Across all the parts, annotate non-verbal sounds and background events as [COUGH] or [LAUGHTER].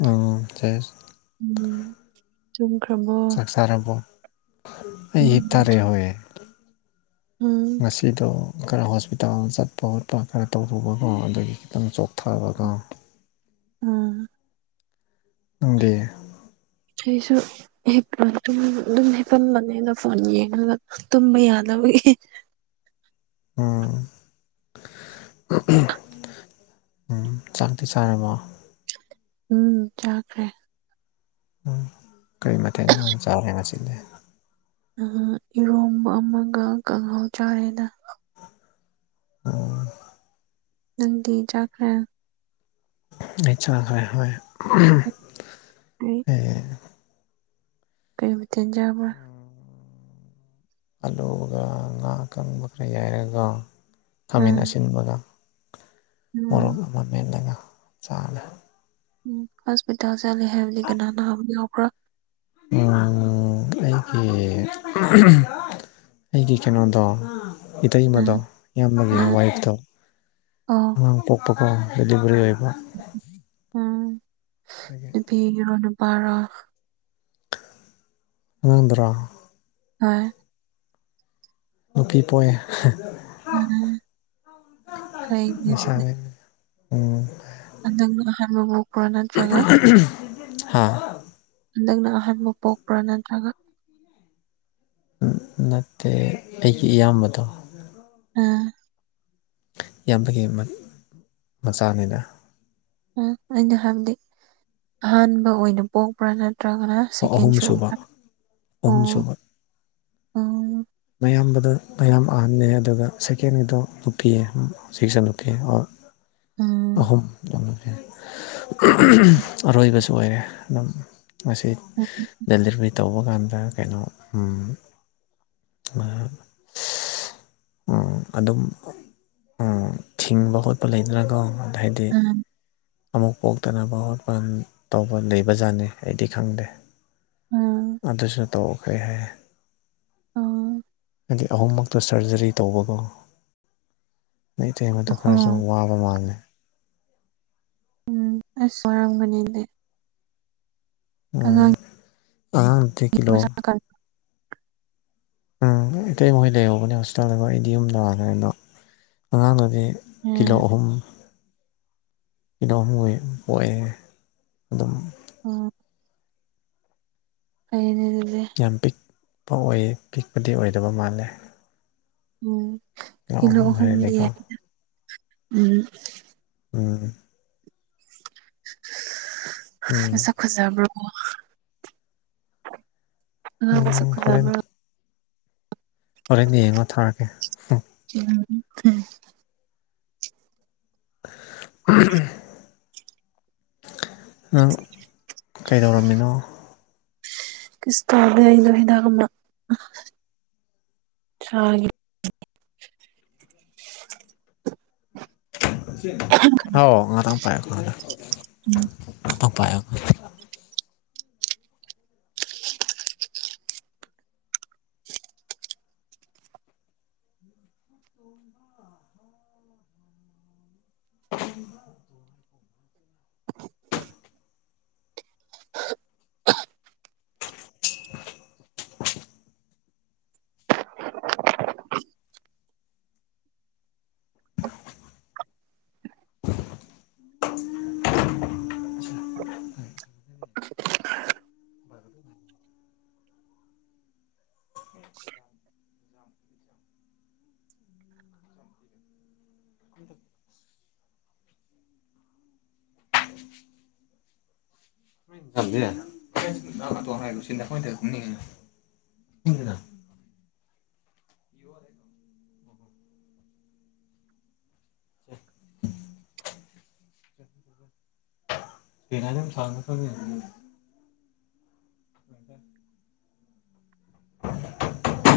ꯎꯝ ꯎꯝ ꯆꯨꯝꯈ꯭ꯔꯕꯣ ꯇꯥꯔꯕꯣ ꯎꯝ ꯎꯝ ꯉꯁꯤꯗꯣ ꯈꯔ ꯍꯣꯁꯄꯤꯇꯥꯜ ꯆꯠꯄ ꯈꯣꯠꯄ ꯈꯔ ꯇꯧꯔꯨꯕꯀꯣ ꯑꯗꯨꯒꯤ ꯈꯤꯇꯪ ꯆꯣꯛꯊꯕꯒꯣ ꯎꯝ ꯅꯪꯗꯤ ꯑꯩꯁꯨ ꯑꯗꯨꯝ ꯍꯤꯑꯣꯕꯅꯤꯗ ꯐꯣꯟ ꯌꯦꯡꯉꯒ ꯇꯨꯝꯕ ꯌꯥꯗꯕꯒꯤ ꯎꯝ ꯎꯝ ꯆꯥꯛꯇꯤ ꯆꯥꯔꯕꯣ ꯎꯝ ꯆꯥꯈꯔ꯭ꯦ ꯎꯝ ꯀꯔꯤ ꯃꯊꯦꯜ ꯑꯣꯏꯅ ꯆꯥꯔꯦ ꯉꯁꯤꯗꯤ ꯏꯔꯣꯝꯕ ꯑꯃꯒ ꯀꯥꯡꯍꯥꯎ ꯆꯥꯔꯦꯗ ꯑꯣ ꯅꯪꯗꯤ ꯆꯥꯈꯔ꯭ꯦ ꯑꯩ ꯆꯥꯈꯔ꯭ꯦ ꯍꯣꯏ ꯑꯩ ꯀꯩ ꯃꯊꯦꯜ ꯆꯥꯕ꯭ꯔꯥ ꯑꯜꯂꯨꯒ ꯉꯥ ꯀꯪꯕ ꯈꯔ ꯌꯥꯏꯔꯒ ꯈꯥꯃꯦꯟ ꯎꯝ ꯑꯁꯤꯟꯕꯒ ꯃꯣꯔꯣꯛ ꯎꯝ ꯑꯃ ꯃꯦꯠꯂꯒ ꯆꯥꯔꯦ ꯎꯝ ꯍꯣꯁꯄꯤꯇꯥꯜ ꯆꯠꯂꯤ ꯍꯥꯏꯕꯗꯤ ꯀꯅꯥ ꯅꯥꯕ ꯌꯥꯎꯕ꯭ꯔꯥ ꯑꯩꯒꯤ ꯑꯩꯒꯤ ꯀꯩꯅꯣꯗꯣ ꯏꯇꯩꯃꯗꯣ ꯎꯝ ꯏꯌꯥꯝꯕꯒꯤ ꯎꯝ ꯋꯥꯏꯐꯇꯣ ꯑꯣ ꯑꯉꯥꯡ ꯄꯣꯛꯄꯀꯣ ꯑꯗꯨꯗꯨꯒꯤ ꯑꯣꯏꯕ ꯎꯝ ꯑꯗꯒꯤ ꯅꯨꯄꯤꯔꯣ ꯅꯨꯄꯥꯔꯣ ꯑꯉꯥꯡꯗꯨꯔꯣ ꯍꯣꯏ ꯅꯨꯄꯤ ꯄꯣꯛꯏ [UNINTELLIGIBLE] ꯎꯝ ꯐꯩꯅꯦ ꯑꯗꯨꯗꯤ ꯂꯩꯁꯥꯕꯤ ꯎꯝ ꯍꯟꯗꯛꯅ ꯑꯍꯥꯟꯕꯕꯨ ꯍꯥ ꯍꯟꯗꯛꯅ ꯑꯍꯥꯟꯕ ꯄꯣꯛꯄ꯭ꯔꯥ ꯅꯠꯇ꯭ꯔꯒ ꯅꯠꯇꯦ ꯑꯩꯒꯤ ꯏꯌꯥꯝꯕꯗꯣ ꯎꯝ ꯏꯌꯥꯝꯕꯒꯤ ꯃꯆꯥꯅꯤꯗ ꯑꯩꯅ ꯍꯥꯏꯕꯗꯤ ꯑꯍꯥꯟꯕ ꯑꯣꯏꯅ ꯄꯣꯛꯄ꯭ꯔꯥ ꯅꯠꯇ꯭ꯔꯒꯅ ꯑꯣ ꯁꯦꯀꯦꯟ ꯑꯍꯨꯝ ꯁꯨꯕ ꯑꯍꯨꯝ ꯑꯣ ꯑꯣ ꯃꯌꯥꯝꯕꯗꯣ ꯃꯌꯥꯝꯕ ꯑꯍꯟꯅꯦ ꯑꯗꯨꯒ ꯁꯦꯀꯦꯟꯒꯤꯗꯣ ꯅꯨꯄꯤ ꯑꯃ ꯁꯤꯛꯁꯟ ꯑꯣꯀꯦ ꯎꯝ ꯑꯍꯨꯝ ꯌꯥꯝ ꯑꯔꯣꯏꯕꯁꯨ ꯑꯣꯏꯔꯦ ꯑꯗꯨꯝ ꯉꯁꯤ ꯗꯦꯂꯤꯚꯔꯤ ꯇꯧꯕ ꯀꯥꯟꯗ ꯀꯩꯅꯣ ꯑꯥ ꯎꯝ ꯑꯗꯨꯝ ꯎꯝ ꯊꯤꯡꯕ ꯈꯣꯠꯄ ꯂꯩꯗꯅꯀꯣ ꯑꯗꯩꯗꯤ ꯑꯃꯨꯛ ꯄꯣꯛꯇꯅꯕ ꯋꯥꯠꯄꯟ ꯇꯧꯕ ꯂꯩꯕꯖꯥꯠꯅꯤ ꯑꯩꯗꯤ ꯈꯪꯗꯦ ꯎꯝ ꯑꯗꯨꯁꯨꯅ ꯇꯧꯈꯩ ꯍꯥꯏ ꯎꯝ ꯍꯥꯏꯗꯤ ꯑꯍꯨꯝꯃꯛꯇ ꯁꯔꯖꯔꯤ ꯇꯧꯕꯒꯣ ꯑꯩ ꯇꯦꯝꯕꯗ ꯍꯣ ꯈꯔꯁꯨ ꯋꯥꯕ ꯃ ꯃꯥꯥꯟꯅꯦ ꯏꯁ ꯉꯔꯥꯡꯒꯅꯤꯗꯦ ꯎꯝ ꯑꯥꯡꯠꯇ ꯀꯂꯣ ꯃꯁꯥ ꯀꯟ ꯎꯝ ꯑꯇꯩ ꯃꯈꯣꯏ ꯂꯩꯍꯧꯕꯅꯦ ꯍꯣꯁꯄꯤꯇꯥꯜꯗꯀ ꯑꯩꯗꯤ ꯌꯨꯝꯗ ꯂꯥꯈ꯭ꯔꯦꯗꯣ ꯑꯉꯥꯡꯗꯨꯗꯤ ꯎꯝ ꯀꯂꯣꯍꯨꯝ ꯀꯤꯗꯧꯍꯨꯝꯈꯣꯏ ꯄꯣꯛꯑꯦ ꯑꯗꯨꯝ ꯑꯣ ꯐꯩꯅꯦ ꯑꯗꯨꯗꯤ ꯌꯥꯝ ꯄꯤꯛꯄ ꯑꯣꯏꯌꯦ ꯄꯤꯛꯄꯗꯤ ꯑꯣꯏꯗꯕ ꯃꯥꯜꯂꯦ ꯎꯝ ꯀꯤꯂꯣ ꯑꯍꯨꯝ ꯍꯥꯏꯔꯗꯤꯀꯣ ꯀꯂꯣꯍꯨꯝꯗꯤꯗ ꯎꯝ ꯎꯝ ꯎꯝ ꯃꯁꯛ ꯈꯨꯖꯕ꯭ꯔꯣ ꯃꯁꯛ ꯎꯝ ꯍꯣꯔꯦꯟ ꯈꯨꯖꯕ꯭ꯔꯣ ꯍꯣꯔꯦꯟ ꯌꯦꯡꯉꯣ ꯊꯥꯔꯛꯒꯦ ꯎꯝ [UNINTELLIGIBLE] ꯀꯩꯗꯧꯔꯝꯃꯤꯅꯣ ꯀꯁ ꯇꯧꯗꯦ ꯑꯩꯗꯣ ꯍꯤꯗꯥꯛ ꯑꯃ ꯆꯥ ꯍꯥꯎ ꯉꯥꯇꯪ ꯄꯥꯏꯌꯣ ꯀꯣ ꯉꯥꯇꯪ ꯎꯝ ꯇꯄꯥꯏꯈꯣꯏ [INAUDIBLE] [UNINTELLIGIBLE] [UNINTELLIGIBLE] [UNINTELLIGIBLE]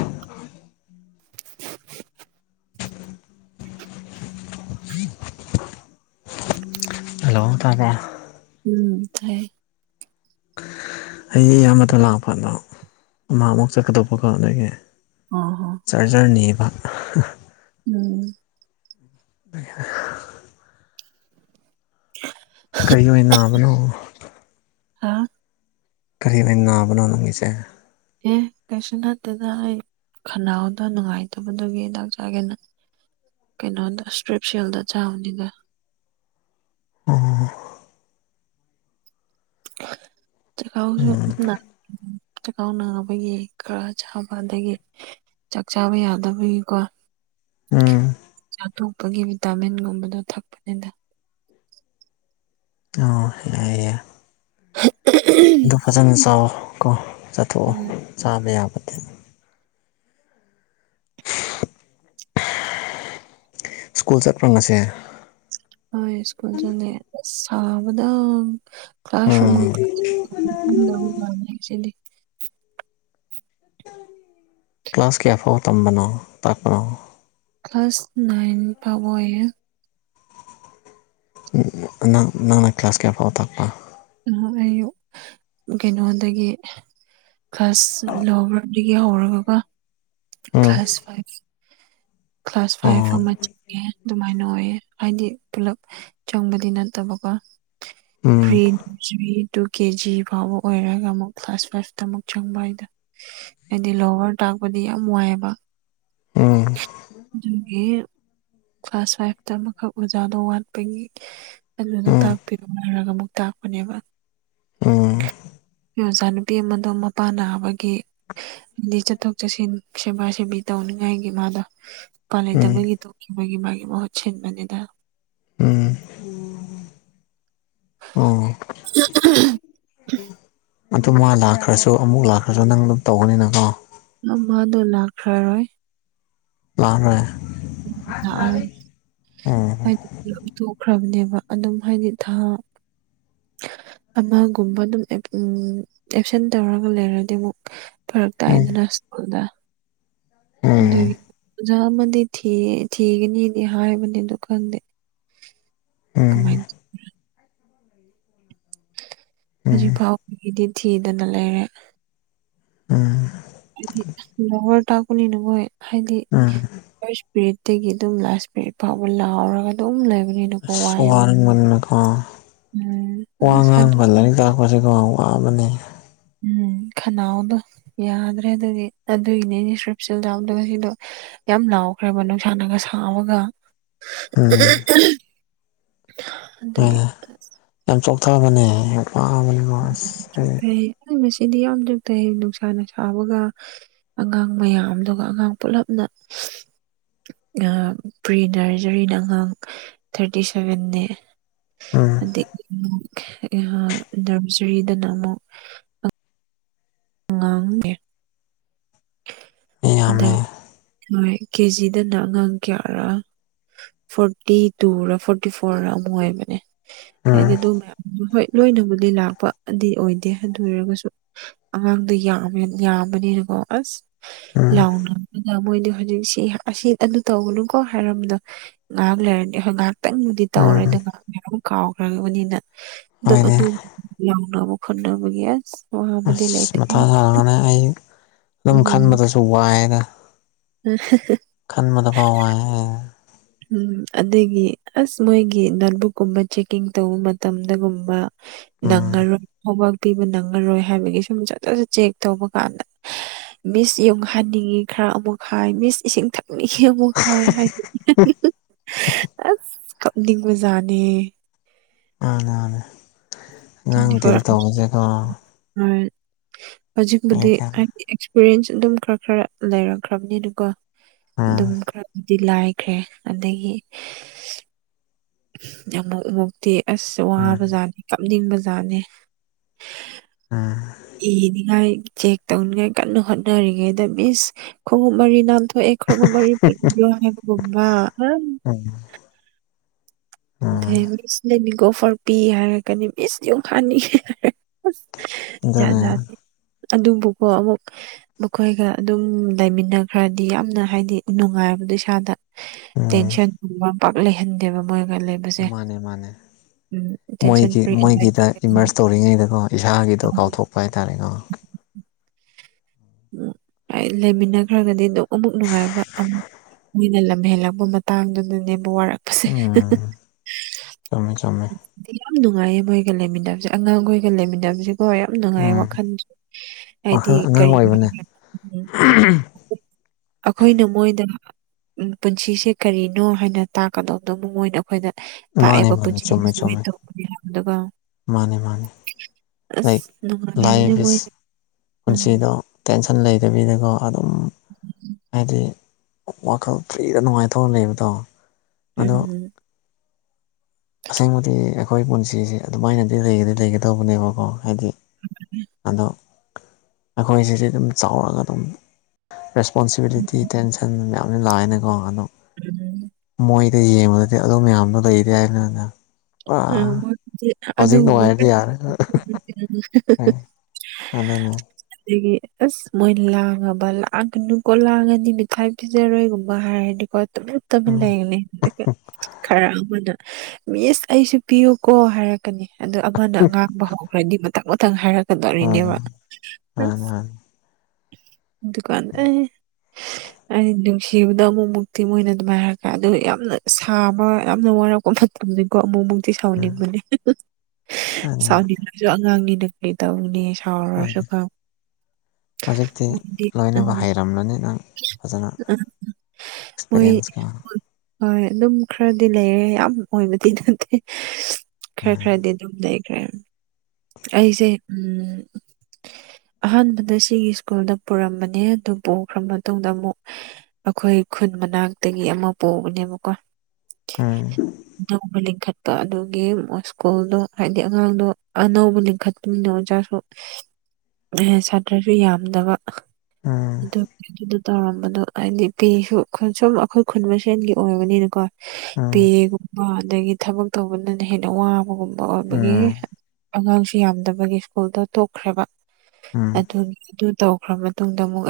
[INAUDIBLE] ꯍꯜꯂꯣ ꯇꯕꯔꫭ ꯎꯝ ꯇꯥꯏꯌꯦ ꯍꯌꯦꯡ ꯑꯃꯗꫭ ꯂꯥꯛꯄ ꯑꯗꯣ ꯑꯃ ꯑꯃꯨꯛ ꯆꯠꯀꯗꯧꯕꯀꯣ ꯅꯣꯏꯒꯤ ꯑꯥ ꯍꯥ ꯆꯥꯔꯖꯔꯅꯦꯕ ꯎꯝ [UNINTELLIGIBLE] ꯀꯔꯤ ꯑꯣꯏꯅ ꯅꯥꯕꯅꯣ ꯍꯥ ꯀꯔꯤ ꯑꯣꯏꯅ ꯅꯥꯕꯅꯣ ꯅꯪꯒꯤꯁꯦ ꯑꯦ ꯀꯩꯁꯨ ꯅꯠꯇꯦꯗ ꯑꯩ ꯈꯅꯥꯎꯗ ꯅꯨꯡꯉꯥꯏꯇꯕꯗꯨꯒꯤ ꯍꯤꯗꯥꯛ ꯆꯥꯒꯦꯅ ꯀꯩꯅꯣꯗ ꯏꯁꯇ꯭ꯔꯤꯞꯁꯤꯜꯗꯣ ꯆꯥꯕꯅꯤꯗ ꯑꯣ ꯑ ꯆꯈꯥꯎꯁꯨ ꯎꯝ ꯆꯈꯥꯎ ꯅꯥꯕꯒꯤ ꯈꯔ ꯆꯥꯕ ꯑꯗꯒꯤ ꯆꯥꯛ ꯆꯥꯕ ꯌꯥꯗꯕꯒꯤꯀꯣ ꯎꯝ ꯑꯥꯊꯣꯛꯄꯒꯤ ꯚꯤꯇꯥꯃꯤꯟꯒꯨꯝꯕꯗꯣ ꯊꯛꯄꯅꯤꯗ ꯑꯣ ꯍ ꯌꯥꯢ ꯑꯗꯨ ꯐꯖꯅ ꯆꯥꯎꯣ ꯀꯣ ꯆꯥꯊꯣꯛꯑꯣ ꯎꯝ ꯆꯥꯗ ꯌꯥꯕꯗꯤ ꯁ꯭ꯀꯨꯜ ꯆꯠꯄ ꯉꯁꯤ ꯍꯣꯏ ꯁ꯭ꯀꯨꯜ ꯆꯠꯂꯦ ꯁꯥꯕꯗ ꯎꯝ ꯀ꯭ꯂꯥꯁꯔꯨꯝꯒ [UNINTELLIGIBLE] ꯀ꯭ꯂꯥꯁ ꯀꯌꯥ ꯑꯐꯥꯎ ꯇꯝꯕꯅꯣ ꯇꯥꯄꯔ‌ꯣ ꯀ꯭ꯂꯥꯁ ꯅꯥꯏꯟ ꯐꯥꯎꯕ ꯑꫭꯏꯌ‌ꯦ ꯅꯪ ꯅꯪꯅ ꯀ꯭ꯂꯥꯁ ꯀꯌꯥ ꯐꯥꯎ ꯇꯥꯛꯄ ꯑꯩꯌꯨꯛ ꯀꯩꯅꯣꯗꯒꯤ ꯀ꯭ꯂꯥꯁ ꯂꯣꯋꯔꯗꯒꯤ ꯍꯧꯔꯒꯒ ꯎꯝ ꯀ꯭ꯂꯥꯁ ꯐꯥꯏꯚ ꯀ꯭ꯂꯥꯁ ꯐꯥꯏꯚ ꯑꯣ ꯑꯃ ꯆꯪꯉꯦ ꯑꯗꯨꯃꯥꯏꯅ ꯑꯣꯏꯌꯦ ꯍꯥꯏꯗꯤ ꯄꯨꯂꯞ ꯆꯪꯕꯗꯤ ꯅꯠꯇꯕꯀꯣ ꯎꯝ pre nursery to K G ꯐꯥꯎꯕ ꯑꯣꯏꯔꯒ ꯑꯃꯨꯛ ꯀ꯭ꯂꯥꯁ ꯐꯥꯏꯚꯇ ꯑꯃꯨꯛ ꯆꯪꯕ ꯍꯥꯏꯗ ꯍꯥꯏꯗꯤ ꯂꯣꯋꯔ ꯇꯥꯛꯄꯗꯤ ꯌꯥꯝ ꯋꯥꯏꯌꯦꯕ ꯎꯝ ꯑꯗꯨꯒꯤ ꯀ꯭ꯂꯥꯁ ꯐꯥꯏꯚꯇ ꯑꯃꯈꯛ ꯑꯣꯖꯥꯗꯣ ꯋꯥꯠꯄꯒꯤ ꯑꯗꯨꯗꯣ ꯎꯝ ꯇꯥꯛꯄꯤꯔꯝꯃ‌ꯣ ꯍꯥꯏꯔꯒ ꯑꯃꯨꯛ ꯇꯥꯛꯄꯅꯦꯕ ꯑꯣꯖꯥ ꯅꯨꯄꯤ ꯑꯃꯗꯣ ꯃꯄꯥ ꯅꯥꯕꯒꯤ ꯗꯤ ꯆꯠꯊꯣꯛ ꯆꯠꯁꯤꯟ ꯁꯦꯕꯥ ꯁꯦꯕꯤ ꯇꯧꯅꯤꯡꯉꯥꯏꯒꯤ ꯃꯥꯗꫭ ꯎꯄꯥꯏ ꯎꯝ ꯎꯝ ꯂꯩꯇꯕꯒꯤ ꯇ‌ꯣꯛꯈꯤꯕꯒꯤ ꯃꯥꯒꯤ ꯃꯍꯨꯠ ꯁꯤꯟꯕꯅꯤꯗ ꯎꯝ ꯑꯣ [UNINTELLIGIBLE] ꯑꯗꯨ ꯃꯥ ꯂꯥꯛꯈ꯭ꯔꯁꯨ ꯑꯃꯨꯛ ꯂꯥꯛꯈ꯭ꯔꯁꯨ ꯅꯪ ꯑꯗꯨꯝ ꯇꯧꯒꯅꯤꯅꯀꯣ ꯃ ꯃꯥꯗ‌ꯣ ꯂꯥꯛꯈ꯭ꯔꯥꯔꯣꯏ ꯂꯥꯛꯑꯔ‌ꯣꯏ ꯂꯥꯛꯑꯔꯣꯏ ꯎꯝ ꯍꯥꯏꯗꯤ ꯄꯨꯂꯞ ꯊꯣꯛꯈ꯭ꯔꯕꯅꯦꯕ ꯑꯗꯨꯝ ꯍꯥꯏꯗꯤ ꯊꯥ ꯑꯃꯒꯨꯝꯕ ꯑꯗꯨꯝ ꯎ ꯑꯦꯞꯁꯦꯟ ꯇꯧꯔꯒ ꯂꯩꯔꯗꯤ ꯑꯃꯨꯛ ꯐꯔꯛ ꯎꯝ ꯇꯥꯏꯗꯅ ꯁ꯭ꯀꯨꯜꯗ ꯎꯝ ꯑꯗꯨꯒꯤ ꯑꯣꯖꯥ ꯑꯃꯗꯤ ꯊꯤꯌ‌ꯦ ꯊꯤꯒꯅꯤꯗꯤ ꯍꯥꯏꯕꯅꯦ ꯑꯗ‌ꯣ ꯈꯪꯗꯦ ꯎꯝ ꯀꯃꯥꯏꯟ ꯎꯝ ꯍꯧꯖꯤꯛ ꯐꯥꯎꯕꯒꯤꯗꯤ ꯊꯤꯗꯅ ꯂꯩꯔꯦ ꯎꯝ ꯍꯥꯏꯗꯤ ꯂꯧꯋꯔ ꯇꯥꯛꯄꯅꯤꯅ ꯃ‌ꯣꯏ ꯍꯥꯏꯗꯤ ꯎꯝ ꯐꯥꯔꯁ ꯄꯤꯔꯤꯠꯇꯒꯤ ꯑꯗꯨꯝ ꯂꯥꯁ ꯄꯤꯔꯤꯠ ꯐꯥꯎꯕ ꯂꯥꯎꯔꯒ ꯑꯗꯨꯝ ꯂꯩꯕꯅꯤꯅꯀꯣ ꯋꯥꯏꯌ‌ꯦ ꯑꯥ ꯋꯥ ꯑꯁ ꯍꯟꯗꯛ ꯉꯥꯡꯕ ꯂꯥꯏꯔꯤꯛ ꯇꯥꯛꯄꯁꯤꯀꯣ ꯋꯥꯕꯅꯦ ꯎꯝ ꯈꯅꯥꯎꯗꯣ ꯌꯥꯗ꯭ꯔꯦ ꯑꯗꯨꯗꯤ ꯑꯗꯨꯒꯤꯅꯦ ꯁ꯭ꯇꯔꯤꯞꯁꯤꯟ ꯌꯥꯎꯗꯕꯒꯤꯗꯣ ꯌꯥꯝ ꯂꯥꯎꯈ꯭ꯔꯦꯕ ꯅꯨꯡ ꯁꯥꯅꯒ ꯁꯥꯥꯕꯒ ꯎꯝ ꯑꯗꯨꯒꯤ ꯍꯣꯏꯅꯦ ꯌꯥꯝ ꯆꯣꯛꯊꯕꯅꯦ ꯌꯥꯝ ꯋꯥꯕꯅꯤꯉ‌ꯣ ꯑꯁ ꯆ‌ꯣꯛꯊꯩ ꯑꯩ ꯉꯁꯤꯗꯤ ꯌꯥꯝ ꯆ‌ꯣꯛꯊꯩ ꯅꯨꯡꯁꯥꯅ ꯁꯥꯕꯒ ꯑꯉꯥꯡ ꯃꯌꯥꯝꯗꯨꯒ ꯑꯉꯥꯡ ꯄꯨꯜꯂꯞꯅ ꯄ꯭ꯔꯤꯅꯔꯖꯔꯤꯅ ꯑꯉꯥꯡ ꯊꯥꯔꯇꯤ ꯁꯚꯦꯟꯅꯦ ꯎꯝ ꯑꯗꯩ ꯑꯥ ꯅꯔꯖꯔꯤꯗꯅ ꯑꯃꯨꯛ ꯑꯉꯥꯡꯅꯦ ꯃꯤ ꯍꯟꯗꯛ ꯌꯥꯝꯃꯦ ꯂ‌ꯣꯏ ꯀꯦꯖꯤꯗꯅ ꯑꯉꯥꯡ ꯀꯌꯥꯔꯥ ꯐꯣꯔꯇꯤ ꯇꯨꯔ ꯐꯣꯔꯇꯤ ꯐꯣꯔ ꯔꯥ ꯑꯃꯨꯛ ꯑꯣꯏꯕꯅꯦ ꯍꯥꯏꯗꯤ ꯎꯝ ꯑꯗꯨ ꯃꯌꯥꯝ ꯍꯣꯏ ꯂꯣꯏꯅꯕꯨꯗꯤ ꯂꯥꯛꯄꯗꯤ ꯑꯣꯏꯗꯦ ꯑꯗꯨ ꯑꯣꯏꯔꯒꯁꯨ ꯑꯉꯥꯡꯗꯣ ꯌꯥꯝꯃꯦ ꯌꯥꯝꯕꯅꯤꯅꯀꯣ ꯑꯁ ꯎꯝ ꯂꯥꯎꯅꯕꯗ ꯃꯣꯏꯗꯤ ꯍꯧꯖꯤꯛꯁꯤ ꯑꯁꯤ ꯑꯗꯨ ꯇꯧꯒꯅꯨꯀꯣ ꯍꯥꯏꯔꯝꯕꯗꯣ ꯉꯥꯏꯍꯥꯛ ꯂꯩꯔꯗꯤ ꯍꯣꯏ ꯉꯥꯏꯍꯥꯛꯇꯪꯕꯨꯗꯤ ꯎꯝ ꯇꯧꯔ‌ꯣꯏꯗꯕ [UNINTELLIGIBLE] ꯀꯥꯎꯈ꯭ꯔꯕꯅꯤꯅ ꯑꯗꯨꯝ ꯍꯣꯏꯅꯦ ꯑꯗꯨ ꯂꯥꯎꯅꯕ ꯈꯣꯠꯅꯕꯒꯤ ꯑꯁ [UNINTELLIGIBLE] ꯕꯗꯤ ꯑꯁ ꯂꯩꯥꯇꯔ‌ꯦ ꯃꯊꯥ ꯁꯥꯔꯒꯅꯦ ꯑꯩ ꯑꯗꯨꯝ ꯈꯟꯕꯗꯁꯨ ꯋꯥꯏꯅ ꯈꯟꯕꯗꯐꯥꯎ ꯋꯥꯏ ꯎꯝ ꯑꯗꯒꯤ ꯑꯁ ꯃꯣꯏꯒꯤ ꯅꯣꯠꯕꯨꯛꯀꯨꯝꯕ ꯆꯦꯛꯀꯤꯡ ꯇꯧꯕ ꯃꯇꯝꯗꯒꯨꯝꯕ ꯎꯝ ꯅꯪꯉꯔ‌ꯣꯏ [UNINTELLIGIBLE] ꯄꯤꯕ ꯅꯪꯉꯔꯣꯏ ꯍꯥꯏꯕꯒꯤ ꯁꯨꯝ ꯆꯠ ꯆꯠꯖꯠ ꯆꯦꯛ ꯇꯧꯕ ꯀꯥꯟꯗ ꯃꯤꯁ ꯌꯨꯡꯍꯟꯅꯤꯡꯉꯤ ꯈꯔ ꯑꯃꯨꯛ ꯍꯥꯏ ꯃꯤꯁ ꯏꯁꯤꯡ ꯊꯛ ꯍꯦꯃꯨ ꯈꯥꯏ ꯍꯥꯏꯗꯤ ꯑꯁ ꯀꯞꯅꯤꯡꯕꯨꯖꯥꯅꯤ ꯑꯅꯦꯅꯦ [UNINTELLIGIBLE] ꯑꯩ ꯍꯧꯖꯤꯛꯄꯨꯗꯤ ꯀꯌꯥ ꯔ‌ꯦꯟꯁꯨ ꯑꯗꯨꯝ ꯈꯔ ꯈꯔ ꯂꯩꯔꯛꯈ꯭ꯔꯕꯅꯤꯅ ꯀꫭ ꯎꯝ ꯑꯗꯨꯝ ꯈꯔ ꯗꯤ ꯂꯥꯏꯈ꯭ꯔꯦ ꯑꯗꯒꯤ ꯑꯝꯨꯛ ꯃꯨꯛꯇꯤ ꯑꯁ ꯎꯝ ꯋꯥꯕꯖꯥꯠꯅꯦ ꯀꯞꯅꯤꯡꯕ ꯖꯥꯠꯅꯦ ꯎꯝ ꯏꯅꯤꯉꯥꯏ ꯆꯦꯛ ꯇꯧꯅꯤꯉꯥꯏ ꯀꯟꯅ ꯍꯣꯠꯅꯔꯤꯉꯩꯗ ꯃꯤꯁ ꯈꯣꯡꯎꯞ ꯃꯔꯤ ꯅꯥꯟꯊꯣꯛꯑꯦ ꯈꫭꯡꯎꯨꯞ ꯃꯔꯤ ꯀꯤꯕꯤꯌ‌ꫭ ꯍꯥꯏꯕꯒꯨꯝꯕ ꯎꯝ ꯎꯝ ꯑꯗꯩ ꯃꯤꯁ ꯂꯩ ꯒꯣ ꯐꯔꯄꯤ ꯍꯥꯏꯔꯛꯀꯅꯤ ꯃꯤꯁ ꯌꯨꯡ ꯍꯥꯟꯅꯤꯡꯉ‌ꯦ ꯍꯥꯏꯔ ꯑꯁ ꯖꯥꯠ ꯑꯗꯨꯅꯦ ꯖꯥꯠꯅꯤ ꯑꯗꯨꯕꯨꯀꯣ ꯑꯃꯨꯛ ꯃꯈꯣꯏꯒ ꯑꯗꯨꯝ ꯂꯩꯃꯤꯟꯅꯈ꯭ꯔꯗꯤ ꯌꯥꯝꯅ ꯍꯥꯏꯗꯤ ꯅꯨꯡꯉꯥꯏꯕꯗꯣ ꯏꯁꯥꯗ ꯎꯝ ꯇꯦꯟꯁꯟꯒꯨꯝꯕ ꯄꯥꯛ ꯂꯩꯍꯟꯗꯦꯕ ꯃꯣꯏꯒ ꯂꯩꯕꯁꯦ ꯃꯥꯅꯦ ꯃꯥꯅꯦ ꯎꯝ ꯇꯦꯟꯁꯟ ꯃꯣꯏꯒꯤ ꯐ꯭ꯔꯤ ꯑꯦꯟꯖꯥꯏꯇꯤ ꯃꯣꯏꯒꯤꯗ ꯏꯃꯔꯁ ꯇꯧꯔꯤꯉꯩꯗꯀꯣ ꯏꯁꯥꯒꯤꯗꯣ ꯀꯥꯎꯊꯣꯛꯄ ꯍꯥꯏꯇꯥꯥꯔꯦꯀꯣ ꯎꯝ ꯑꯩ ꯂꯩꯃꯤꯟꯅꯈ꯭ꯔꯒꯗꯤ ꯑꯗꯨꯝ ꯑꯃꯨꯛ ꯅꯨꯡꯉꯥꯏꯕ ꯑꯃꯨꯛ ꯃꯣꯏꯅ ꯂꯝ ꯍꯦꯜꯂꯛꯄ ꯃꯇꯥꯡꯗꯨꯗꯅꯦꯕꯨ ꯋꯥꯔꯛ ꯎꯝ ꯆꯨꯝꯃꯦ ꯆꯨꯝꯃꯦ ꯑꯩꯗꯤ ꯌꯥꯝ ꯅꯨꯡꯉꯥꯏꯌꯦ ꯃꯣꯏꯒ ꯂꯩꯃꯤꯟꯅꯕꯁꯦ ꯑꯉꯥꯡꯈꯣꯏꯒ ꯂꯩꯃꯤꯟꯅꯕꯁꯦ ꯍꫭꯏ ꯌꯥꯝ ꯅꯨꯡꯉꯥꯏ ꯎꯝ ꯋꯥꯈꯜꯁꯨ ꯍꯥꯏꯗꯤ ꯋꯥꯈꯜ ꯀꯔꯤ ꯎꯝ, [UNINTELLIGIBLE] ꯑꯩꯈꯣꯏꯅ ꯃꯣꯏꯗ ꯎꯝ ꯄꯨꯟꯁꯤꯁꯦ ꯀꯔꯤꯅꯣ ꯍꯥꯏꯅ ꯇꯥꯛꯀꯗꯧꯕꯗꯣ ꯃꯣꯏꯅ ꯑꯃꯨꯛ ꯑꯩꯈꯣꯏꯗ ꯃꯥꯅꯦ ꯇꯥꯛꯑꯦꯀꯣ ꯃꯥꯅꯦ ꯄꯨꯟꯁꯤꯁ‌ꯦ ꯆꯨꯝꯃꯦ ꯁꯨꯃꯥꯏꯅ ꯆꯨꯝꯃꯦ ꯇꯧꯕꯅꯦ ꯍꯥꯏꯕꯗꫭꯀꫭ ꯃꯥꯅꯦ ꯃꯥꯅꯦ ꯂꯥꯏꯛ ꯑꯁ ꯅꯨꯡꯉꯥꯏꯕꯅꯦ ꯂꯥꯏꯐ ꯃꯣꯏꯒ ꯏꯁ ꯄꯨꯟꯁꯤꯗꯣ ꯇꯦꯟꯁꯟ ꯂꯩꯇꯕꯤꯗꯀꯣ ꯑꯗꯨꯝ ꯍꯥꯏꯗꯤ ꯋꯥꯈꯜ ꯐ꯭ꯔꯤꯗ ꯅꯨꯡꯉꯥꯏꯊꫭꯛꯅ ꯂꯩꯕꯗꯣ ꯑꯗꯣ ꯎꯝ ꯑꯁ‌ꯦꯡꯕꯗꯤ ꯑꯩꯈꯣꯏ ꯄꯨꯟꯁꯤꯁꯦ ꯑꯗꯨꯃꯥꯏꯅꯗꯤ ꯂꯩꯒꯗꯤ ꯂꯩꯒꯗꯧꯕꯅꯦꯕꯀꯣ ꯍꯥꯏꯗꯤ ꯑꯗꯣ ꯑꯩꯈꯣꯏꯁꯤꯗꯤ ꯑꯗꯨꯝ ꯆꯥꯎꯔꯒ ꯑꯗꯨꯝ ꯔꯦꯁꯄꯣꯟꯁꯤꯕꯤꯂꯤꯇꯤ ꯇꯦꯟꯁꯟ ꯃꯌꯥꯝꯅ ꯂꯥꯛꯑꯅ ꯀꯣ ꯑꯗꯨꯝ ꯃꯣꯏꯗ ꯌꯦꯡꯕꯗꯗꯤ ꯑꯗꯨ ꯃꯌꯥꯝꯗꯨꯗꯤ ꯍꯥꯏꯅꯅ ꯄꯨꯔꯥ ꯎꯝ ꯃꯣꯏꯗꯤ ꯍꯧꯖꯤꯛ ꯅꯨꯡꯉꯥꯏꯔꯗꯤ ꯌꯥꯔꯦ ꯐꯣꯁ [UNINTELLIGIBLE] ꯑꯗꯨꯅꯦ ꯑꯗꯨꯒꯤ ꯑꯁ ꯃꯣꯏ ꯂꯥꯡꯉꯕ ꯂꯥꯡꯒꯅꯨꯀꯣ ꯂꯥꯡꯉꯗꯤ ꯃꯤꯊꯥꯏ ꯄꯤꯖꯔꯣꯏꯒꯨꯝꯕ ꯍꯥꯏꯔꯗꯤ ꯍꯣꯏ ꯇꯨꯃꯤꯟ [UNINTELLIGIBLE] ꯇꯨꯃꯤꯟ ꯎꯝ ꯂꯩꯒꯅꯤ ꯑꯗꯨꯒ ꯈꯔ ꯑꯃꯅ ꯃꯤꯁ ꯑꯩꯁꯨ ꯄꯤꯌꯨꯀꯣ ꯍꯥꯏꯔꯛ ꯀꯅꯤ ꯑꯗꯣ ꯑꯃꯅ ꯑꯉꯥꯡꯕ ꯍꯧꯈ꯭ꯔꯗꯤ ꯃꯊꯪ ꯃꯊꯪ ꯍꯥꯏꯔꯛ ꯍꯣꯏ ꯗꯔꯤꯅꯦꯕ ꯍꯣꯏ ꯀꯥꯟꯗ [UNINTELLIGIBLE] ꯑꯩ ꯅꯨꯡꯁꯤꯕꯗꫭ ꯑꯃꯨꯛ ꯃꯨꯛꯇꯤ ꯃꯣꯏꯅ ꯑꯗꯨꯃꯥꯏ ꯍꯥꯏꯔꯛꯒ ꯑꯗꯨ ꯌꯥꯝꯅ ꯁꯥꯕ ꯌꯥꯝꯅ ꯋꯥꯔꯛꯄ ꯀꯝ ꯐꯠꯇꯅꯤꯀꯣ ꯑꯃꯨꯛꯃꯨꯛꯇꯤ ꯁꯥꯎꯅꯤꯡꯕꯅꯦ ꯍꯣꯏ ꯁꯥꯎꯅꯤꯡꯕꯁꯨ ꯑꯉꯥꯡꯅꯤꯅ ꯀꯔꯤ ꯇꯧꯅꯤ ꯎꯝ ꯁꯥꯎꯔꯨꯔꯁꯨ ꯉꯥꯡ ꯍꯧꯖꯤꯛꯇꯤ ꯂꯣꯏꯅꯕ ꯍꯩꯔꯝꯂꯅꯤ ꯅꯪ ꯐꯖꯅ ꯎꯝ ꯃꯣꯏ ꯑꯦꯛꯁꯄꯤꯔꯤꯌꯦꯟꯁꯀ ꯍꯣꯏ ꯑꯗꯨꯝ ꯈꯔꯗꯤ ꯂꯩꯔꯦ ꯌꯥꯝ ꯑꯣꯏꯕꯗꯤ ꯅꯠꯇꯦ ꯈꯔ ꯈꯔꯗꯤ ꯑꯗꯨꯝ ꯂꯩꯈ꯭ꯔꯦ ꯑꯩꯁꯦ ꯎꯝ ꯑꯍꯥꯟꯕꯗ ꯁꯤꯒꯤ ꯁ꯭ꯀꯨꯜꯗ ꯄꯨꯔꯝꯕꯅꯦ ꯑꯗꯨ ꯄꯨꯈ꯭ꯔꯥ ꯃꯇꯨꯡꯗ ꯑꯃꯨꯛ ꯑꯩꯈꯣꯏ ꯈꯨꯟ ꯃꯅꯥꯛꯇꯒꯤ ꯑꯃ ꯄꯨꯕꯅꯦꯕꯀꯣ ꯎꯝ ꯑꯅꯧꯕ ꯂꯤꯡꯈꯠꯄ ꯑꯗꯨꯒꯤ ꯁ꯭ꯀꯨꯜꯗꯣ ꯍꯥꯏꯗꯤ ꯑꯉꯥꯡꯗꯣ ꯑꯅꯧꯕ ꯂꯤꯡꯈꯠꯄꯅꯤꯅ ꯑꯣꯖꯥꯁꯨ ꯁꯥꯇ꯭ꯔꯁꯨ ꯌꯥꯝꯗꯕ ꯎꯝ ꯑꯗꯨꯒꯤ ꯇꯧꯔꯝꯕꯗꯣ ꯍꯥꯏꯗꯤ ꯀꯩꯁꯨ ꯁꯨꯝ ꯑꯩꯈꯣꯏ ꯈꯨꯟ ꯃꯁꯦꯟꯒꯤ ꯑꯣꯏꯕꯅꯤꯅꯀꯣ ꯎꯝ ꯄꯦꯒꯨꯝꯕ ꯑꯗꯒꯤ ꯊꯕꯛ ꯇꯧꯕꯗꯅ ꯍꯦꯟꯅ ꯋꯥꯕꯒꯨꯝꯕ ꯑꯣꯏꯕꯒꯤ ꯎꯝ ꯑꯉꯥꯡꯁꯨ ꯌꯥꯝꯗꯕꯒꯤ ꯁ꯭ꯀꯨꯜꯗꯣ ꯇꯣꯛꯈ꯭ꯔꯦꯕ ꯎꯝ ꯑꯗꯨ ꯑꯗꯨ ꯇꯧꯈ꯭ꯔꯕ ꯇꯨꯡꯗꯃꯛ [INAUDIBLE]